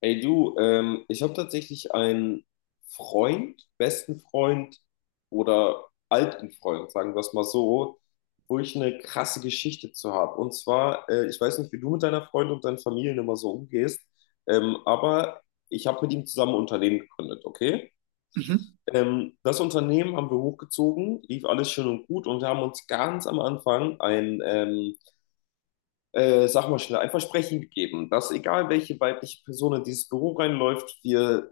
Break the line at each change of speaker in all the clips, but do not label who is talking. Ey du, ich habe tatsächlich einen Freund, besten Freund oder alten Freund, sagen wir es mal so, wo ich eine krasse Geschichte zu habe. Und zwar, ich weiß nicht, wie du mit deiner Freundin und deinen Familien immer so umgehst, aber ich habe mit ihm zusammen ein Unternehmen gegründet, okay?
Mhm,
Das Unternehmen haben wir hochgezogen, lief alles schön und gut und wir haben uns ganz am Anfang ein sag mal schnell, ein Versprechen gegeben, dass egal welche weibliche Person in dieses Büro reinläuft, wir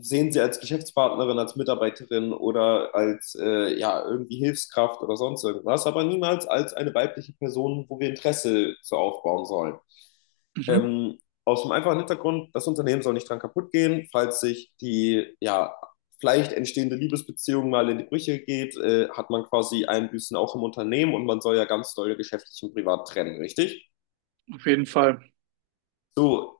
sehen sie als Geschäftspartnerin, als Mitarbeiterin oder als ja, irgendwie Hilfskraft oder sonst irgendwas, aber niemals als eine weibliche Person, wo wir Interesse zu aufbauen sollen.
mhm,
Ähm, Aus dem einfachen Hintergrund, das Unternehmen soll nicht dran kaputt gehen, falls sich die ja, vielleicht entstehende Liebesbeziehung mal in die Brüche geht, hat man quasi Einbüßen auch im Unternehmen und man soll ja ganz doll geschäftlich und privat trennen, richtig?
auf jeden Fall.
So,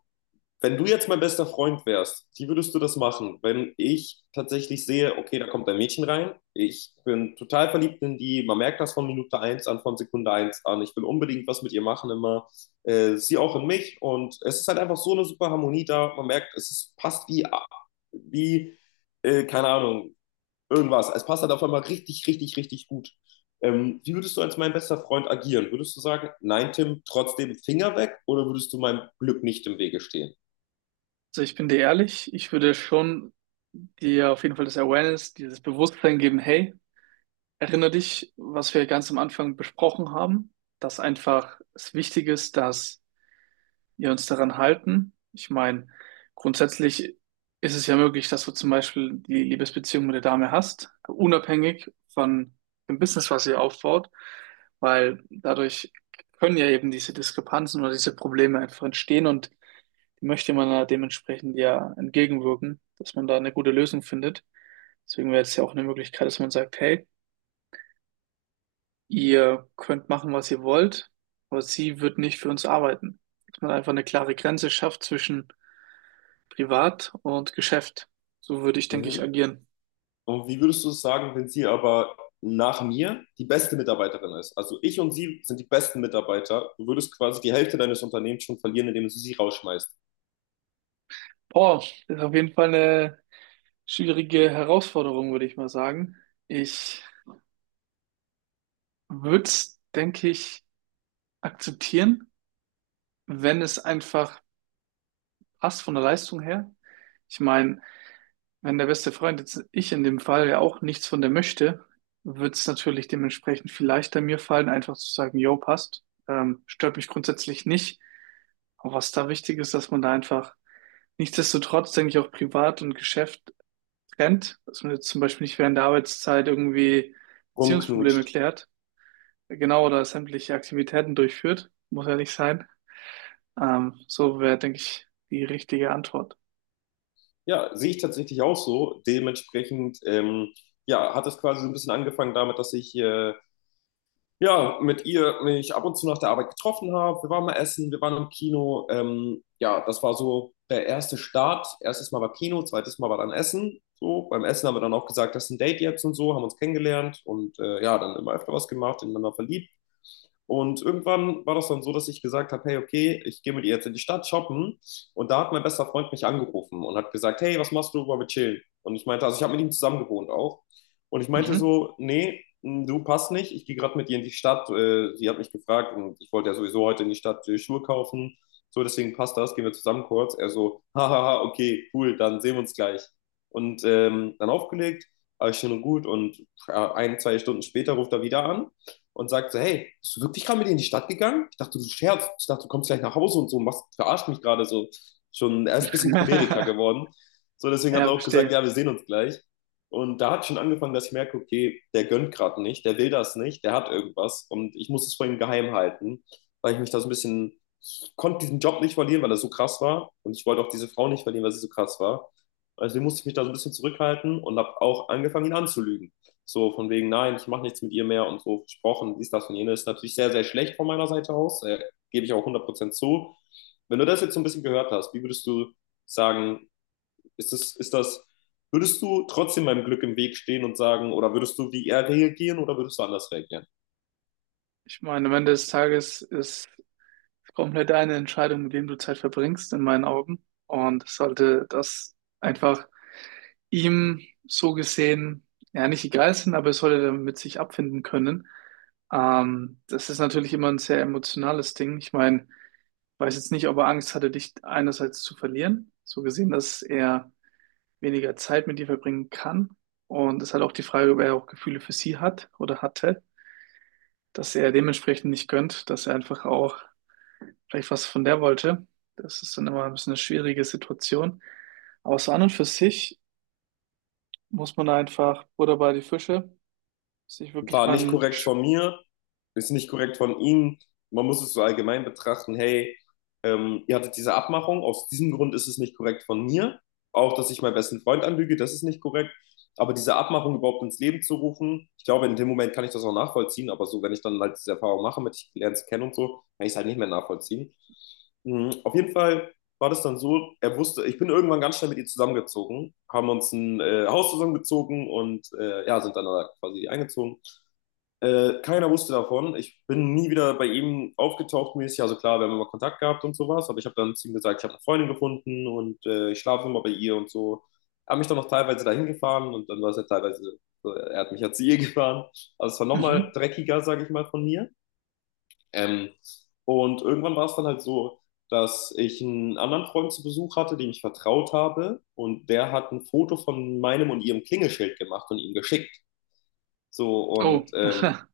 wenn du jetzt mein bester Freund wärst, wie würdest du das machen, wenn ich tatsächlich sehe, okay, da kommt ein Mädchen rein, ich bin total verliebt in die, man merkt das von Minute eins an, von Sekunde eins an, ich will unbedingt was mit ihr machen immer, sie auch in mich und es ist halt einfach so eine super Harmonie da, man merkt, es ist, passt wie keine Ahnung, irgendwas, es passt halt auf einmal richtig, richtig, richtig gut. Wie würdest du als mein bester Freund agieren? Würdest du sagen, nein, Tim, trotzdem Finger weg oder würdest du meinem Glück nicht im Wege stehen?
Also ich bin dir ehrlich, ich würde schon dir auf jeden Fall das Awareness, dieses Bewusstsein geben, hey, erinnere dich, was wir ganz am Anfang besprochen haben, dass einfach es wichtig ist, dass wir uns daran halten. Ich meine, grundsätzlich ist es ja möglich, dass du zum Beispiel die Liebesbeziehung mit der Dame hast, unabhängig von dem Business, was ihr aufbaut, weil dadurch können ja eben diese Diskrepanzen oder diese Probleme einfach entstehen und möchte man da dementsprechend ja entgegenwirken, dass man da eine gute Lösung findet. Deswegen wäre jetzt ja auch eine Möglichkeit, dass man sagt, hey, ihr könnt machen, was ihr wollt, aber sie wird nicht für uns arbeiten. Dass man einfach eine klare Grenze schafft zwischen Privat und Geschäft. So würde ich, denke ich,
Mhm.
agieren.
Und wie würdest du es sagen, wenn sie aber nach mir die beste Mitarbeiterin ist? Also ich und sie sind die besten Mitarbeiter. Du würdest quasi die Hälfte deines Unternehmens schon verlieren, indem du sie rausschmeißt,
Boah, das ist auf jeden Fall eine schwierige Herausforderung, würde ich mal sagen. Ich würde es, denke ich, akzeptieren, wenn es einfach passt von der Leistung her. Ich meine, wenn der beste Freund jetzt ich in dem Fall ja auch nichts von der möchte, wird es natürlich dementsprechend viel leichter mir fallen, einfach zu sagen, yo, passt. Stört mich grundsätzlich nicht. Aber was da wichtig ist, dass man da einfach nichtsdestotrotz, denke ich, auch privat und Geschäft trennt, dass man jetzt zum Beispiel nicht während der Arbeitszeit irgendwie Beziehungsprobleme
rumknutscht.
klärt, genau, oder sämtliche Aktivitäten durchführt, muss ja nicht sein. So wäre, denke ich, die richtige Antwort.
Ja, sehe ich tatsächlich auch so. Dementsprechend, ja, hat es quasi so ein bisschen angefangen damit, dass ich ja, mit ihr mich ab und zu nach der Arbeit getroffen habe. Wir waren mal essen, wir waren im Kino. Ja, das war so der erste Start. Erstes Mal war Kino, zweites Mal war dann Essen. So, beim Essen haben wir dann auch gesagt, das ist ein Date jetzt und so, haben uns kennengelernt und ja, dann immer öfter was gemacht, ineinander verliebt. Und irgendwann war das dann so, dass ich gesagt habe, hey, okay, ich gehe mit ihr jetzt in die Stadt shoppen. Und da hat mein bester Freund mich angerufen und hat gesagt, hey, was machst du, wollen wir chillen? Und ich meinte, also ich habe mit ihm zusammen gewohnt auch. Und ich meinte
Mhm.
so, nee, du passt nicht, ich gehe gerade mit ihr in die Stadt. Sie hat mich gefragt und ich wollte ja sowieso heute in die Stadt Schuhe kaufen. So, deswegen passt das, gehen wir zusammen kurz. Er so, hahaha, okay, cool, dann sehen wir uns gleich. Und dann aufgelegt, alles schön und gut. Und ein, zwei Stunden später ruft er wieder an und sagt so, hey, bist du wirklich gerade mit in die Stadt gegangen? Ich dachte, du scherzt. Ich dachte, du kommst gleich nach Hause und so, machst, verarscht mich gerade so. Schon, er ist ein bisschen choleriker geworden. So, deswegen hat er
Ja,
auch gesagt,
verstehe.
ja, wir sehen uns gleich. Und da hat schon angefangen, dass ich merke, okay, der gönnt gerade nicht, der will das nicht, der hat irgendwas und ich muss es vor ihm geheim halten, weil ich mich da so ein bisschen, ich konnte diesen Job nicht verlieren, weil er so krass war und ich wollte auch diese Frau nicht verlieren, weil sie so krass war. Also musste ich mich da so ein bisschen zurückhalten und habe auch angefangen, ihn anzulügen. So von wegen, nein, ich mache nichts mit ihr mehr und so versprochen, dies, das und jenes. Natürlich sehr, sehr schlecht von meiner Seite aus, gebe ich auch 100% zu. Wenn du das jetzt so ein bisschen gehört hast, wie würdest du sagen, ist das, würdest du trotzdem meinem Glück im Weg stehen und sagen, oder würdest du wie er reagieren oder würdest du anders reagieren?
Ich meine, am Ende des Tages ist komplett deine Entscheidung, mit wem du Zeit verbringst, in meinen Augen. Und es sollte das einfach ihm so gesehen, ja, nicht egal sein, aber es sollte damit sich abfinden können. Das ist natürlich immer ein sehr emotionales Ding. Ich meine, ich weiß jetzt nicht, ob er Angst hatte, dich einerseits zu verlieren, so gesehen, dass er weniger Zeit mit dir verbringen kann. Und es ist halt auch die Frage, ob er auch Gefühle für sie hat oder hatte, dass er dementsprechend nicht gönnt, dass er einfach auch vielleicht was von der wollte. Das ist dann immer ein bisschen eine schwierige Situation. Aber so an und für sich muss man da einfach Butter bei die Fische, sich wirklich
War
mal
nicht
ein...
korrekt
Sch
von mir, ist nicht korrekt von ihm. Man muss es so allgemein betrachten, hey, ihr hattet diese Abmachung, aus diesem Grund ist es nicht korrekt von mir. Auch, dass ich meinen besten Freund anlüge, das ist nicht korrekt. Aber diese Abmachung überhaupt ins Leben zu rufen, ich glaube, in dem Moment kann ich das auch nachvollziehen, aber so, wenn ich dann halt diese Erfahrung mache, mit ich lerne es kennen und so, kann ich es halt nicht mehr nachvollziehen. Mhm, Auf jeden Fall war das dann so, er wusste, ich bin irgendwann ganz schnell mit ihr zusammengezogen, haben uns ein Haus zusammengezogen und ja, sind dann da quasi eingezogen. Keiner wusste davon. Ich bin nie wieder bei ihm aufgetaucht mäßig. Also klar, wir haben immer Kontakt gehabt und sowas, aber ich habe dann zu ihm gesagt, ich habe eine Freundin gefunden und ich schlafe immer bei ihr und so. Hab mich dann noch teilweise dahin gefahren und dann war es ja teilweise, so, er hat mich ja zu ihr gefahren. Also es war nochmal
mhm.
dreckiger, sage ich mal, von mir. Ähm, und irgendwann war es dann halt so, dass ich einen anderen Freund zu Besuch hatte, dem ich vertraut habe und der hat ein Foto von meinem und ihrem Klingelschild gemacht und ihm geschickt. So und
Oh,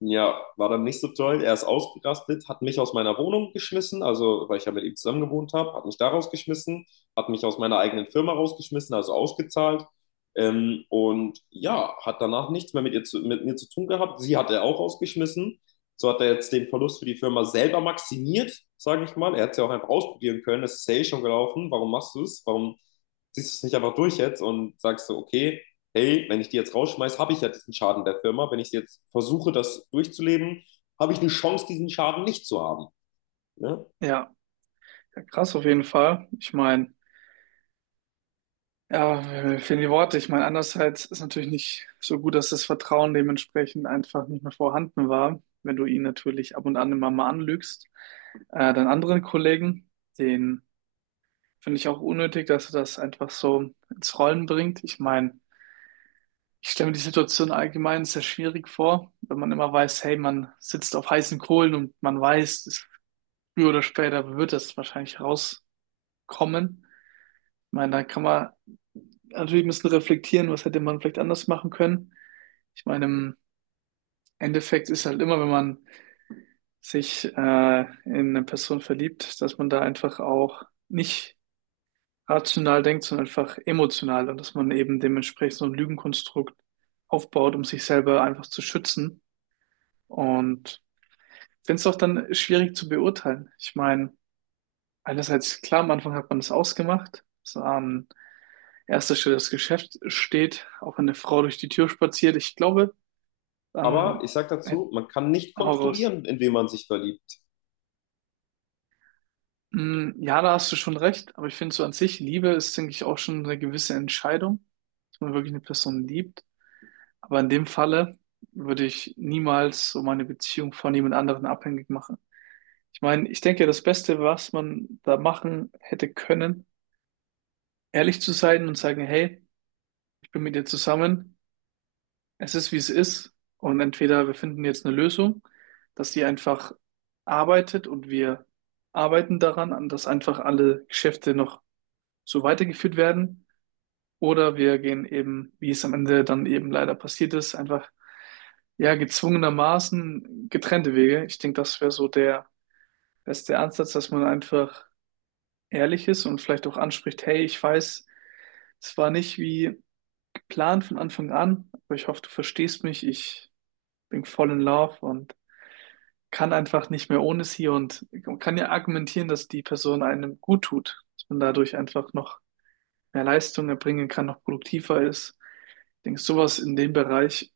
ja, war dann nicht so toll. Er ist ausgerastet, hat mich aus meiner Wohnung geschmissen, also weil ich ja mit ihm zusammen gewohnt habe, hat mich da rausgeschmissen, hat mich aus meiner eigenen Firma rausgeschmissen, also ausgezahlt. Und ja, hat danach nichts mehr mit mir zu tun gehabt. Sie hat er auch rausgeschmissen. So hat er jetzt den Verlust für die Firma selber maximiert, sage ich mal. Er hätte es ja auch einfach ausprobieren können. Es ist ja eh schon gelaufen. Warum machst du es? Warum ziehst du es nicht einfach durch jetzt und sagst so, okay, hey, wenn ich die jetzt rausschmeiße, habe ich ja diesen Schaden der Firma. Wenn ich jetzt versuche, das durchzuleben, habe ich eine Chance, diesen Schaden nicht zu haben. Ne?
ja. Ja, krass auf jeden Fall. Ich meine, ja, mir fehlen die Worte. Ich meine, andererseits ist natürlich nicht so gut, dass das Vertrauen dementsprechend einfach nicht mehr vorhanden war, wenn du ihn natürlich ab und an immer mal anlügst. Deinen anderen Kollegen, den finde ich auch unnötig, dass er das einfach so ins Rollen bringt. Ich meine, ich stelle mir die Situation allgemein sehr schwierig vor, wenn man immer weiß, hey, man sitzt auf heißen Kohlen und man weiß, es- früher oder später wird das wahrscheinlich rauskommen. Ich meine, da kann man natürlich ein bisschen reflektieren, was hätte man vielleicht anders machen können. Ich meine, im Endeffekt ist halt immer, wenn man sich in eine Person verliebt, dass man da einfach auch nicht rational denkt, sondern einfach emotional und dass man eben dementsprechend so ein Lügenkonstrukt aufbaut, um sich selber einfach zu schützen. Und ich finde es auch dann schwierig zu beurteilen. Ich meine, einerseits, klar, am Anfang hat man das ausgemacht, dass an erster Stelle das Geschäft steht, auch wenn eine Frau durch die Tür spaziert. Ich glaube,
Aber
dann
ich sage
hätt-
dazu, man kann nicht
hau raus.
kontrollieren, in wen man sich verliebt.
Mm, ja, da hast du schon recht, aber ich finde so an sich, Liebe ist, denke ich, auch schon eine gewisse Entscheidung, dass man wirklich eine Person liebt. Aber in dem Falle würde ich niemals so meine Beziehung von jemand anderem abhängig machen. Ich meine, ich denke, das Beste, was man da machen hätte können, ehrlich zu sein und sagen, hey, ich bin mit dir zusammen, es ist, wie es ist und entweder wir finden jetzt eine Lösung, dass die einfach arbeitet und wir arbeiten daran, an dass einfach alle Geschäfte noch so weitergeführt werden oder wir gehen eben, wie es am Ende dann eben leider passiert ist, einfach ja gezwungenermaßen getrennte Wege. Ich denke, das wäre so der beste Ansatz, dass man einfach ehrlich ist und vielleicht auch anspricht, hey, ich weiß, es war nicht wie Plan von Anfang an, aber ich hoffe, du verstehst mich. Ich bin voll in Love und kann einfach nicht mehr ohne sie und man kann ja argumentieren, dass die Person einem gut tut, dass man dadurch einfach noch mehr Leistung erbringen kann, noch produktiver ist. Ich denke, sowas in dem Bereich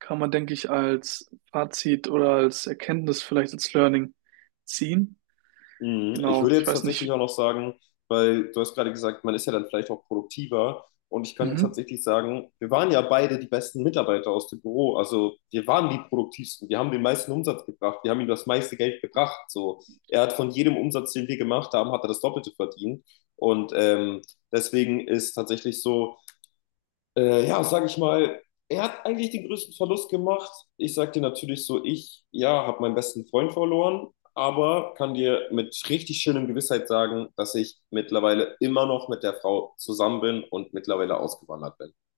kann man, denke ich, als Fazit oder als Erkenntnis, vielleicht als Learning ziehen.
Mhm. Ich
Genau,
würde
ich
jetzt
weiß
tatsächlich auch
nicht.
noch sagen, weil du hast gerade gesagt, man ist ja dann vielleicht auch produktiver. Und ich könnte
Mhm.
tatsächlich sagen, wir waren ja beide die besten Mitarbeiter aus dem Büro. Also wir waren die produktivsten. Wir haben den meisten Umsatz gebracht. Wir haben ihm das meiste Geld gebracht. So, er hat von jedem Umsatz, den wir gemacht haben, hat er das Doppelte verdient. Und deswegen ist tatsächlich so, ja, sag ich mal, er hat eigentlich den größten Verlust gemacht. Ich sag dir natürlich so, ich, ja, habe meinen besten Freund verloren, aber kann dir mit richtig schönem Gewissheit sagen, dass ich mittlerweile immer noch mit der Frau zusammen bin und mittlerweile ausgewandert bin.